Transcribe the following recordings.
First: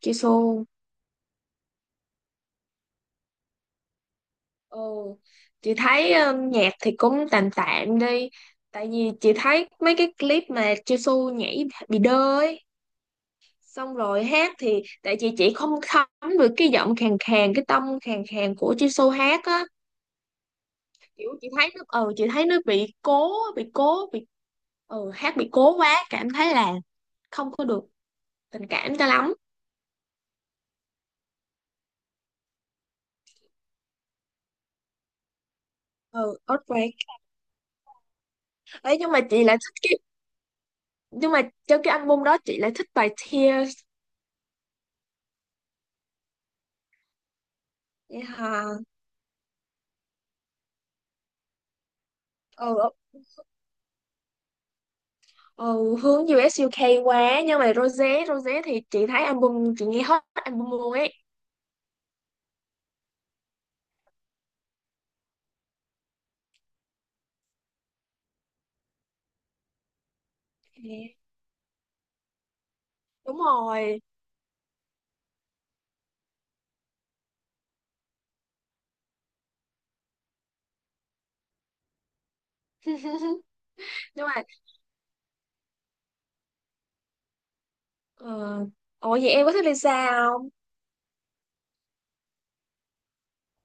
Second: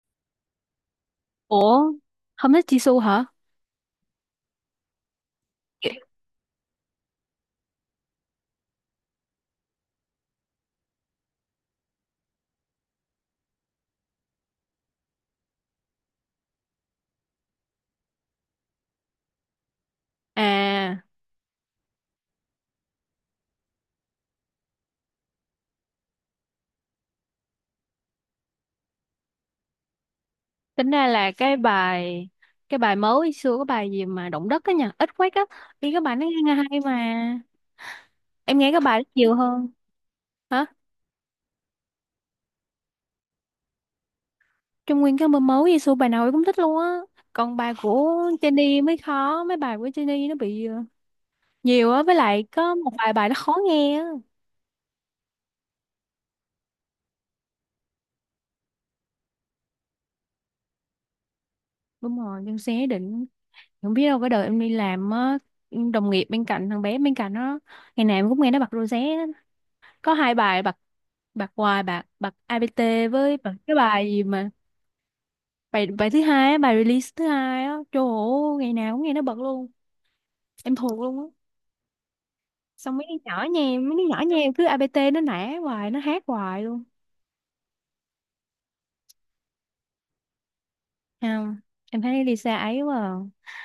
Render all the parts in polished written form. Chị Xu Ủa, không thích Jisoo hả? ừ. Chị Kì- thấy nhạc thì cũng tạm tạm đi. Tại vì chị thấy mấy cái clip mà Jisoo nhảy bị đơ ấy. Xong rồi hát thì tại vì chị không thấm được cái giọng khàn khàn, cái tông khàn khàn của Jisoo hát á. À, Kiểu chị thấy nó chị thấy nó bị cố, hát bị cố quá. Cảm thấy là không có được tình cảm cho lắm. tính ra là cái bài mới xưa cái bài gì mà động đất á nha, ít quét á, đi cái bài nó Ừ, nghe hay Earthquake. mà. Em nghe cái Ấy bài đó nhưng mà nhiều chị lại hơn. thích cái, Hả? nhưng mà trong cái album đó chị lại thích bài Tears. Trong nguyên cái album mới Jisoo bài nào em cũng thích luôn á. Còn bài của Vậy hả? Jennie mới khó, mấy bài của Jennie nó bị nhiều á, với lại có một Ừ. vài bài nó khó nghe á. Ừ, hướng US UK quá nhưng mà Rosé Rosé thì chị thấy album, chị nghe hết album luôn ấy. Đúng rồi, nhưng sẽ định không biết đâu cái đời em đi làm á, đồng nghiệp bên cạnh thằng bé bên cạnh nó ngày nào em cũng nghe nó bật rosé có hai bài bạc Thế bạc hoài bạc bạc APT đúng với cái rồi. bài gì mà bài bài thứ hai á, bài release thứ hai á trời ơi ngày nào cũng nghe nó bật luôn em thuộc luôn á xong mấy đứa nhỏ nhà em mấy đứa nhỏ Nhưng nhà mà em cứ APT nó nã hoài nó hát hoài luôn. uh, ủa vậy em có thích Lisa không? Không, em thấy Lisa ấy quá à.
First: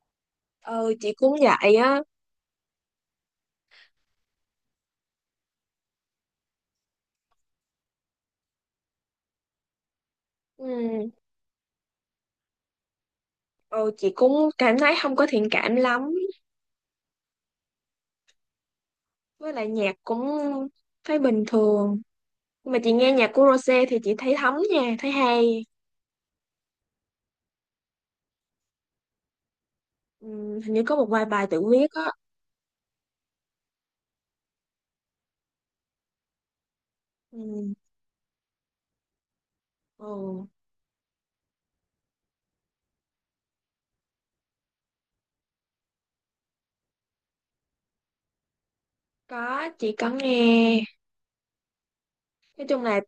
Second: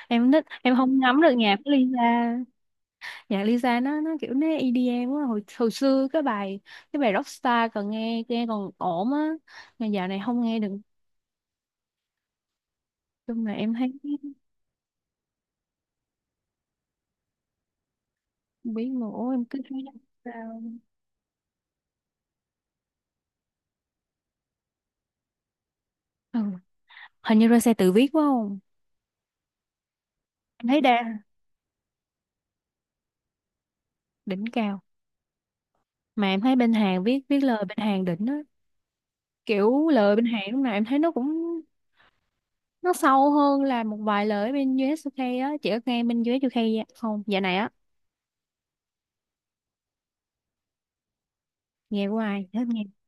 Em thích em Ừ không chị ngắm được cũng nhạc của vậy á. Lisa, nhạc Lisa nó kiểu nó EDM quá, hồi hồi xưa cái bài Rockstar còn nghe nghe còn ổn á, mà dạo này không nghe được. Ừ, Chung là em ừ thấy chị cũng cảm thấy không có thiện cảm lắm. không biết mà, ôi em Với cứ lại thấy là nhạc cũng sao. thấy bình thường. Nhưng mà chị nghe nhạc của Rosé thì chị thấy thấm nha, thấy hay. Ừ. Hình như ra xe tự viết quá không, Ừ, em hình thấy như có đa một vài bài tự viết á. đỉnh cao. Mà em thấy bên Hàn viết viết lời Ừ, bên Hàn đỉnh á, kiểu lời bên Hàn ừ lúc nào em thấy nó cũng nó sâu hơn là một vài lời bên US UK á. Chị có nghe bên US UK không dạo này á, có chị có nghe. nghe của ai hết Nói nghe. chung là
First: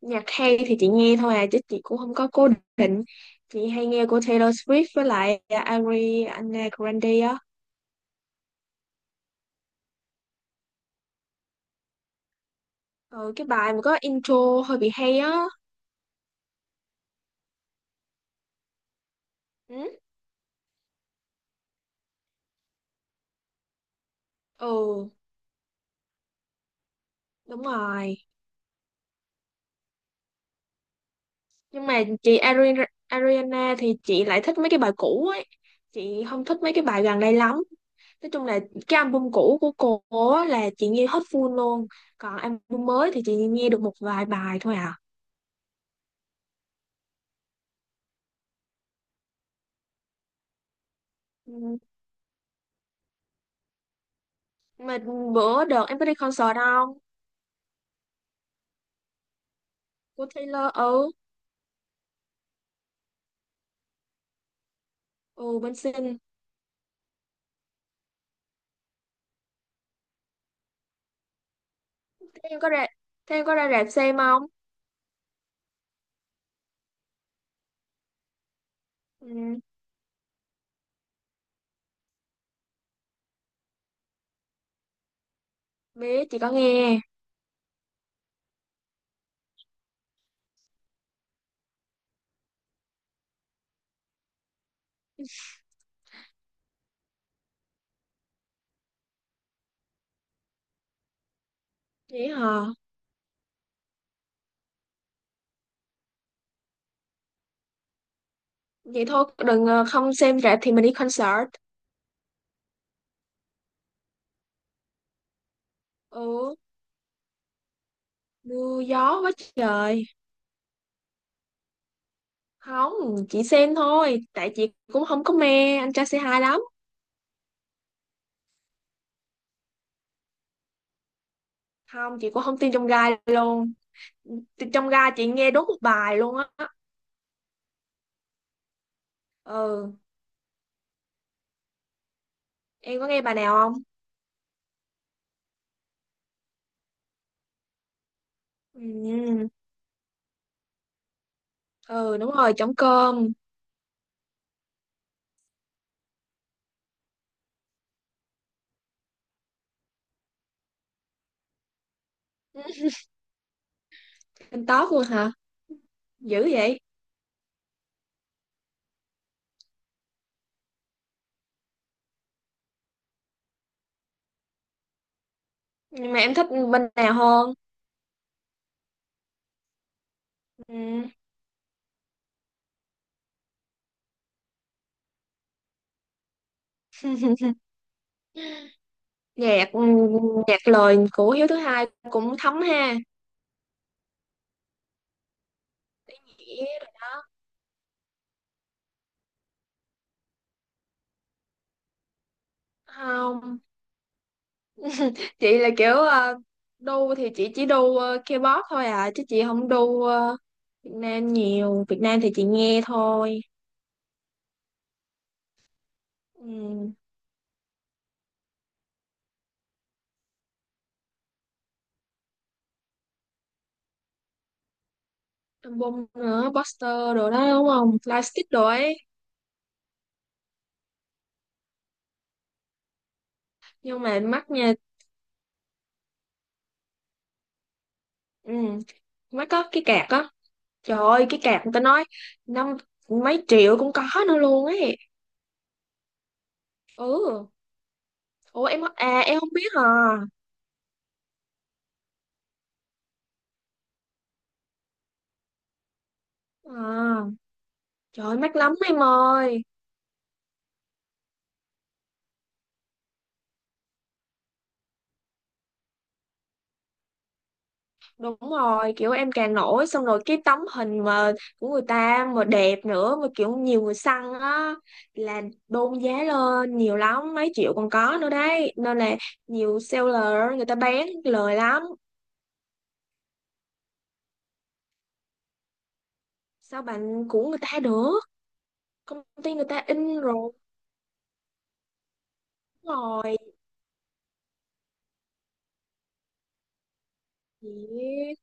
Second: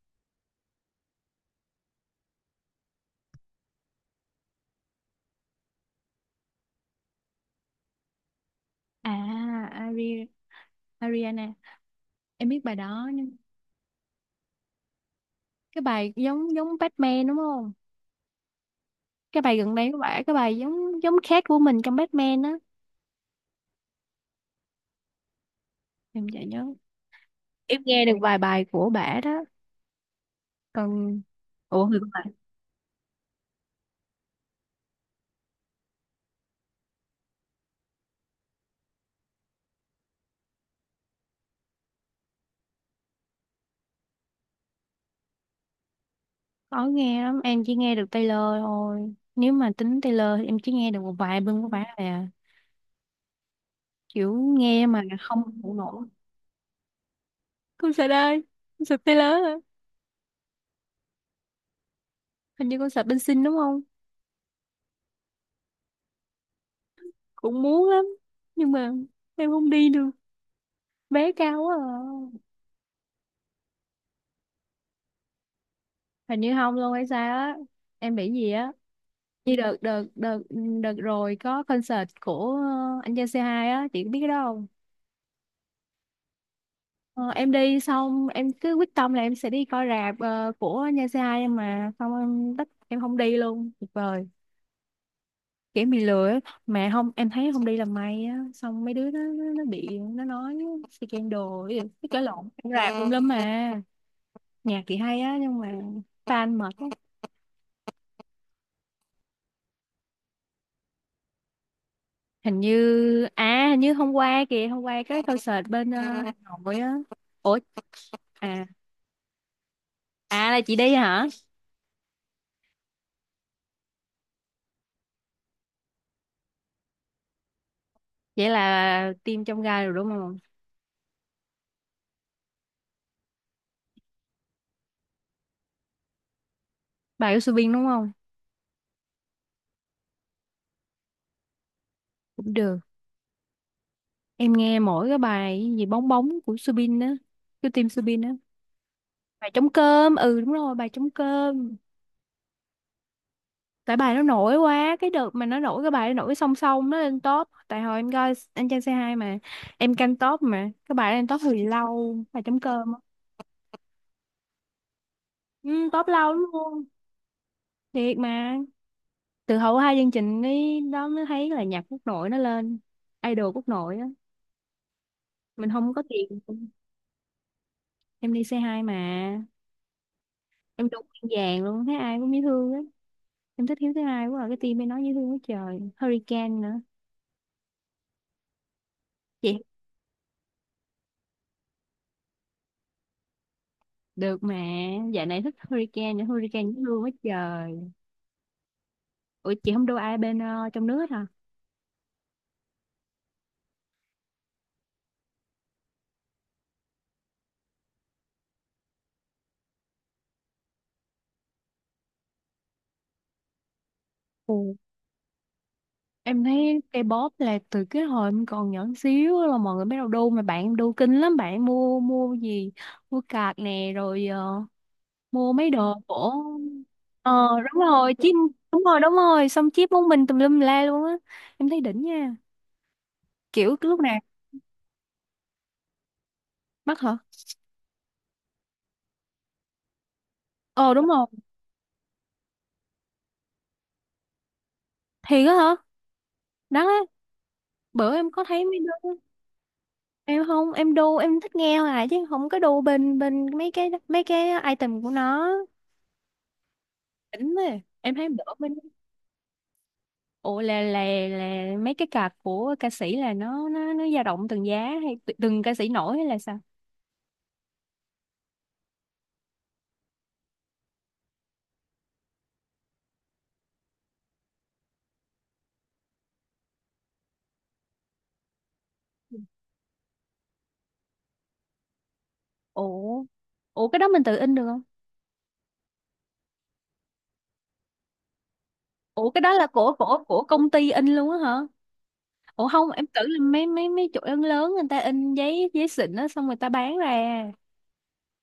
nhạc hay thì chị nghe thôi à, chứ chị cũng không có cố định. Chị hay nghe của Taylor Swift với lại Ariana Grande á. À, Ari, Ariana, em biết bài đó Ừ, nhưng cái bài mà có intro hơi bị hay á. cái bài giống giống Batman đúng không, cái bài gần Ừ, đây của bả cái bài giống giống khác của mình trong Batman á, ừ, em chả nhớ. đúng Em nghe được rồi. vài bài của bả đó. Còn ủa Nhưng người mà của bạn chị Ariana thì chị lại thích mấy cái bài cũ ấy. Chị không thích mấy cái bài gần đây lắm. Nói chung là cái album cũ của cô á là chị nghe hết full luôn. Còn album mới thì chị nghe được một vài bài thôi à. khó nghe lắm, em chỉ nghe được Taylor thôi, nếu mà tính Taylor thì em chỉ nghe được một vài album của Ừ. bả thôi à, kiểu nghe Mà mà không bữa hiểu đợt em nổi. có đi concert không? Concert ơi, concert Taylor à. Của Taylor ừ. Hình như concert bên Sing đúng không. Ừ, bên sinh. Cũng muốn lắm nhưng mà em không đi được, vé cao quá Thế à. em có ra, thế em có ra rạp xem không? Hình như không luôn hay sao á, em bị gì á, như Ừ, đợt đợt rồi có concert của anh Gia c hai á, chị có biết cái đó không. biết, chị có nghe. Ờ, em đi xong em cứ quyết tâm là em sẽ đi coi rạp của Nha Sai em, mà xong em tất em không đi luôn tuyệt vời, kiểu bị lừa ấy. Mà không em thấy không đi là may á, xong mấy đứa nó bị nó nói scandal cái gì, cái Vậy lộn hả? rạp tùm lum mà. Nhạc thì hay á nhưng mà fan mệt. Vậy thôi, đừng không xem rạp thì mình đi concert. Hình như hình như hôm qua kìa, hôm qua cái concert bên Hà Ừ, Nội á. Ủa, à, mưa gió quá trời. à là chị đi hả. Không, chị xem thôi. Tại chị cũng không có mê anh trai c hai lắm. Vậy là team trong gai rồi đúng không. Không, chị cũng không tin trong gai luôn. Trong gai chị nghe đúng một bài luôn á. Bà của Subin đúng không, Ừ, cũng được. em có nghe bài nào không? Em nghe mỗi cái bài gì bóng bóng của Subin á, của team Subin á, Ừ, bài trống cơm, ừ đúng rồi bài trống cơm. ừ đúng rồi, trống cơm. Tại bài nó nổi quá, cái đợt mà nó nổi cái bài nó nổi song song nó lên top, tại hồi em coi anh Trai C2 mà em canh top mà cái bài nó lên top hồi lâu bài trống cơm á. Anh top luôn hả? Ừ, top lâu Dữ lắm vậy. luôn, thiệt mà. Từ hậu hai chương trình ấy đó mới thấy là nhạc quốc nội nó lên, idol quốc nội á, mình không có Nhưng mà em tiền. thích bên nào hơn? Em đi C2 mà, em Ừ. đúng vàng luôn, thấy ai cũng dễ thương á. Em thích Hiếu thứ hai quá à, cái team mới nói dễ thương quá trời Hurricane nữa. Chị Nhạc nhạc lời của Hiếu thứ hai cũng thấm ha. được mà, dạo này thích Hurricane nữa, Chị Hurricane dễ rồi thương quá đó. trời. Ủa chị không đu ai bên trong nước hả. Không, chị là kiểu đu thì chị chỉ đu K-pop thôi à chứ chị không đu Việt Nam nhiều. Việt Nam thì chị nghe thôi. Ừ. Em thấy Ừ. K-pop là từ cái hồi em còn nhỏ xíu là mọi người bắt đầu đu, mà bạn em đu kinh lắm, bạn em mua mua gì, mua card nè rồi mua mấy đồ Album của nữa, poster đồ đó ờ đúng đúng không? rồi chip, Lightstick đồ đúng ấy. rồi đúng rồi xong chip món mình tùm lum la luôn á, em thấy đỉnh nha, kiểu cái lúc Nhưng nào. mà mắt nha, Mắc hả, ừ. Mắt có cái cạc á. ờ Trời đúng rồi, ơi, cái cạc người ta nói năm mấy triệu cũng có nữa luôn ấy. thiệt á hả, đắt á. Ừ. Bữa em có thấy Ủa mấy em đứa, à em không biết hả? em không em đu, em thích nghe hoài chứ không có đu bên bên mấy cái item của nó À, đỉnh ấy. Em trời thấy ơi, bữa mắc lắm bên, em ơi. ủa là mấy cái card của ca sĩ là nó dao động từng giá hay từng ca sĩ nổi hay là sao. Đúng rồi, kiểu em càng nổi xong rồi cái tấm hình mà của người ta mà đẹp nữa mà kiểu nhiều người săn á là đôn giá lên nhiều lắm, mấy triệu còn có nữa đấy. Nên là nhiều seller người ta bán lời lắm. Ủa, ủa cái đó mình tự in được không. Sao bạn của người ta được? Công Ủa cái đó ty người là ta của in của của rồi. công ty in luôn á hả. Ủa không Đúng em tưởng rồi. là mấy mấy mấy chỗ lớn lớn người ta in giấy giấy xịn á xong người ta bán ra. Dễ.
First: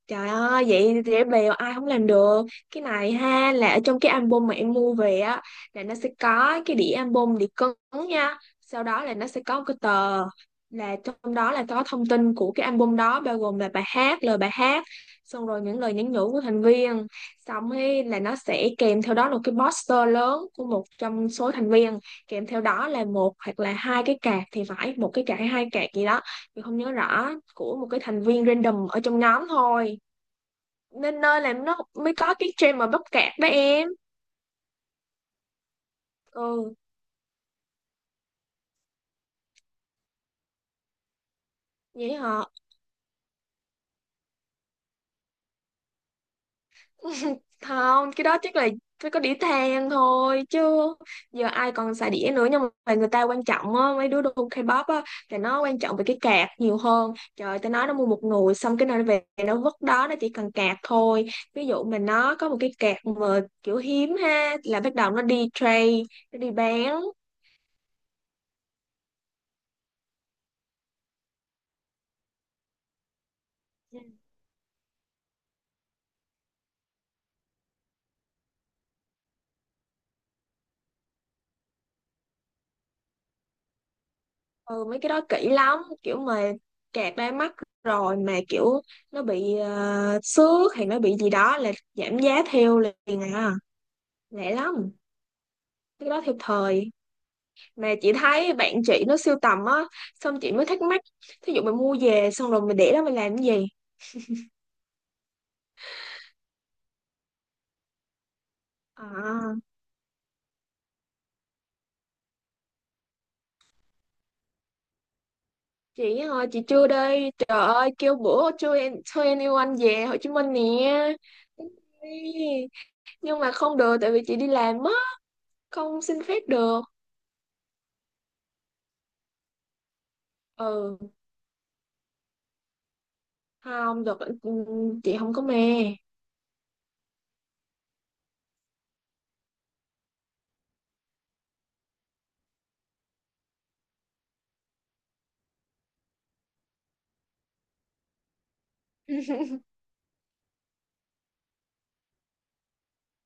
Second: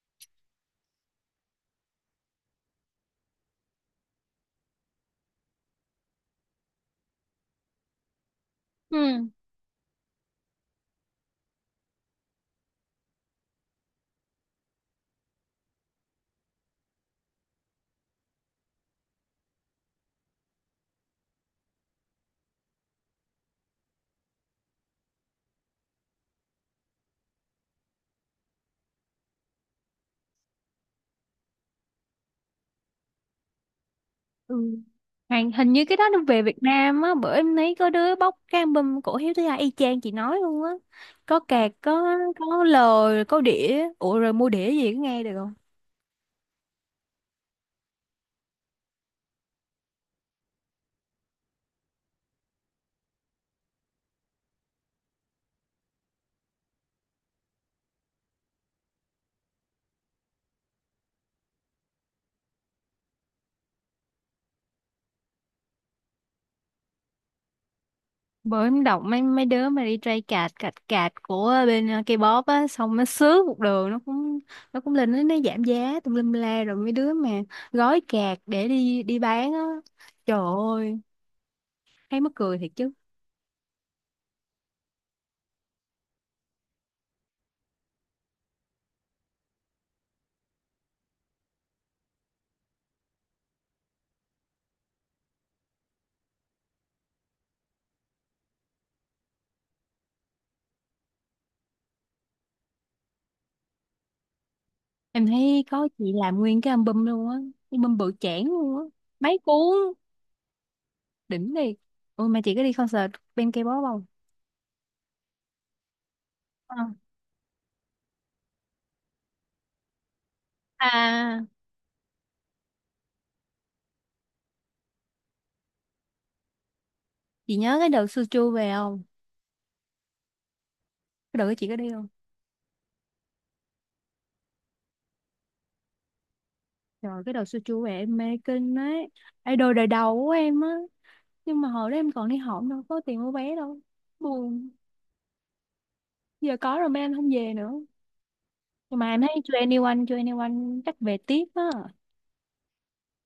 Trời ơi, vậy dễ bèo ai không làm được. Cái này ha là ở trong cái album mà em mua về á là nó sẽ có cái đĩa album, đĩa cứng nha. Sau đó là nó Ừ. sẽ có một cái tờ là trong đó là có thông tin của cái album đó bao gồm là bài hát, lời bài hát, xong rồi những lời nhắn nhủ của thành viên. Xong ấy là nó sẽ kèm theo đó là cái poster lớn của một trong số thành viên, kèm theo đó là một hoặc là hai cái card thì phải, một cái card hay hai card gì đó mình không nhớ rõ của một cái thành viên random ở trong nhóm thôi, nên nơi làm nó mới có cái trend mà bắp cạp đó em. Ừ. Hàng hình như cái đó nó về Việt Ừ Nam á, bữa em thấy có đứa bóc cái album cổ Hiếu Thứ Hai y chang chị nói luôn á. Có cạc, vậy có họ có lời, có đĩa. Ủa rồi mua đĩa gì có nghe được không? không cái đó chắc là phải có đĩa than thôi chứ giờ ai còn xài đĩa nữa. Nhưng mà người ta quan trọng á, mấy đứa đồ K-pop á là nó quan trọng về cái cạc nhiều hơn. Trời tao nói nó mua một nồi xong cái nơi về nó vứt đó, nó chỉ cần cạc thôi. Ví dụ mà nó có một cái cạc mà kiểu hiếm ha là bắt đầu nó đi trade, nó đi bán. Bữa em đọc mấy mấy đứa mà đi trai cạt cạt cạt của bên K-pop á, xong nó sướng một đường nó cũng lên nó giảm giá tùm lum la, rồi mấy đứa mà gói cạt để đi đi bán á. Trời ơi, thấy mắc cười thiệt chứ. Ừ mấy cái đó kỹ lắm, kiểu mà kẹt đai mắt rồi mà kiểu nó bị xước hay nó bị gì đó là giảm giá theo liền à, lẹ lắm. Cái đó theo thời mà chị thấy bạn chị nó sưu tầm á, xong chị mới thắc mắc thí dụ mình mua về xong rồi mình để đó mình làm cái gì. Em thấy có chị làm nguyên cái album luôn á, cái album bự chảng luôn á, mấy À cuốn, đỉnh đi. Ôi mà chị có đi concert bên K-pop không? chị ơi chị Ờ. chưa đây trời ơi, kêu bữa chưa, em thuê anyone về Hồ Chí Minh nè. À, Đi. Nhưng mà không được tại vì chị đi làm á, không xin phép được. chị nhớ cái đợt Suchu về không? Ừ Cái đợt đó chị có đi không? không được. Ừ, ừ, chị không có mê. Trời, cái đợt Suchu về em mê kinh ấy. Idol đời đầu của em á. Nhưng mà hồi đó em còn đi học đâu có tiền mua vé đâu. Buồn. Giờ có rồi mà em không về nữa. Nhưng mà em thấy 2NE1, 2NE1 chắc về tiếp á.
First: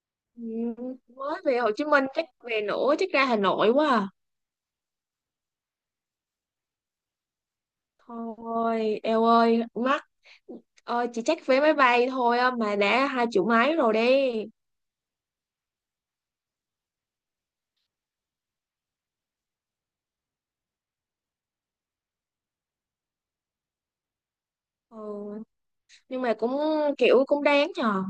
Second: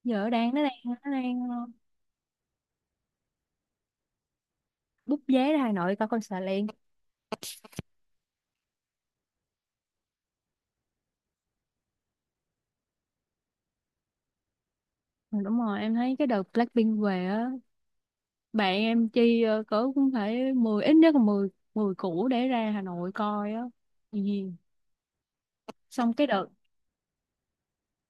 Giờ Ừ, đang nó đang nó mới đang về Hồ Chí Minh chắc về nữa, chắc ra Hà Nội quá à. book vé ra Hà Nội coi concert liền. Thôi eo ơi mắc, chị chắc vé máy bay thôi á, mà đã hai triệu mấy rồi đi. Ừ, đúng rồi, em thấy cái đợt Blackpink về á, bạn em chi cỡ cũng phải mười, ít nhất là 10 10 củ để ra Hà Nội coi á. Ừ, Ừ, xong nhưng cái mà đợt, cũng kiểu cũng đáng nhờ.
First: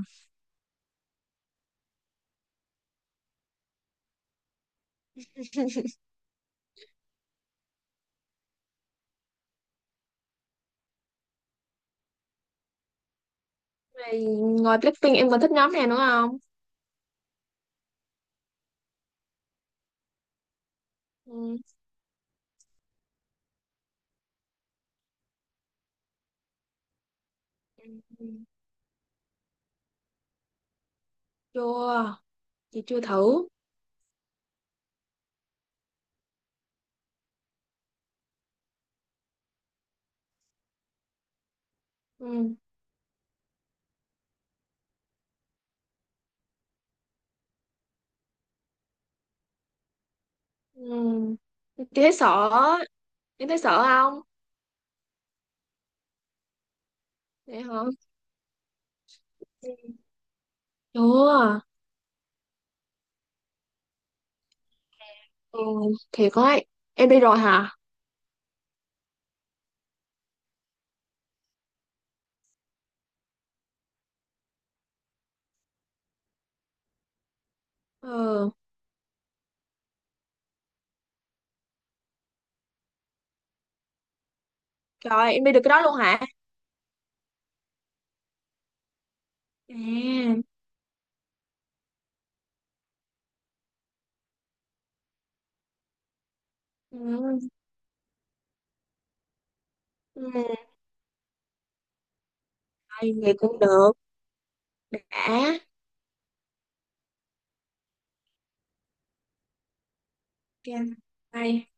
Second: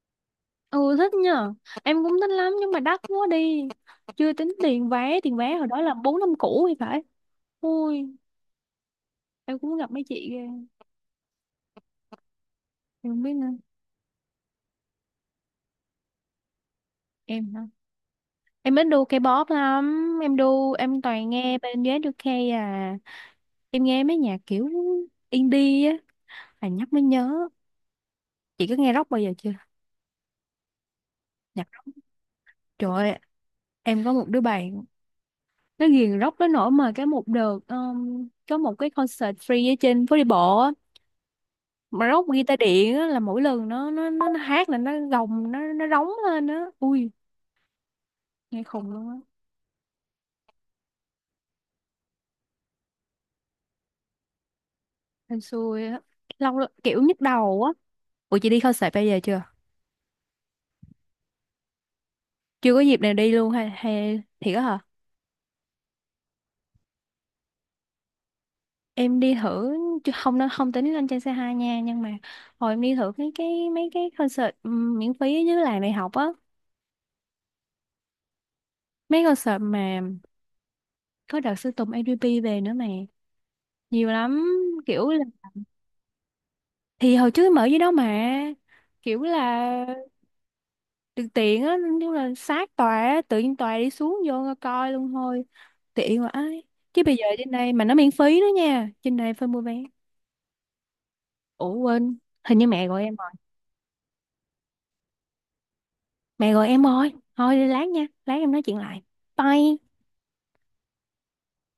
ừ thích nha, em cũng thích lắm nhưng mà đắt quá đi. Chưa tính tiền vé hồi đó là 4 5 củ thì phải. Ui, em cũng gặp mấy chị ghê, em không biết nữa. Rồi ngoài Blackpink em còn thích nhóm nào nữa không? Em hả? Em ít đu K-pop lắm, em đu, em toàn nghe Ừ. bên US à. Em nghe mấy nhạc kiểu indie á, à nhắc mới nhớ. Ừ. Chị có nghe rock bao giờ chưa? Nhạc. Chưa, chị Trời chưa ơi, thử. em có một đứa bạn nó ghiền rock tới nỗi mà cái một đợt có một cái concert free ở trên phố đi bộ á, mà rock Ừ. guitar điện á là mỗi lần nó hát là nó gồng nó rống lên á, ui nghe khùng luôn á. Ừ. Chị thấy sợ, em thấy sợ không? Em xui á, lâu lắm, kiểu nhức đầu Vậy á. hả? Ủa chị đi concert bây giờ chưa, Chưa. chưa có dịp nào đi luôn hay hay thiệt á hả. Ừ, thiệt ấy. Em đi rồi hả? Em đi thử chứ không nó không tính lên trên xe hai nha, nhưng mà hồi em đi thử cái mấy cái concert miễn phí ở dưới làng đại học á, Ừ, mấy concert mà có đợt Sơn Tùng ADP về nữa mà nhiều lắm kiểu là, trời, em đi được cái đó luôn hả? thì hồi trước mở dưới đó mà kiểu là À, được tiện á, nhưng là sát tòa á, tự nhiên tòa đi xuống vô ngồi coi luôn thôi, tiện quá ấy. Chứ bây giờ ừ, trên đây mà nó miễn phí nữa nha, trên đây phải mua vé. ừ, Ủa quên, hình như mẹ gọi ai, em rồi, vậy cũng được. Đã, mẹ gọi em rồi thôi đi lát nha, lát em nói chuyện lại. Bye. ok, bye.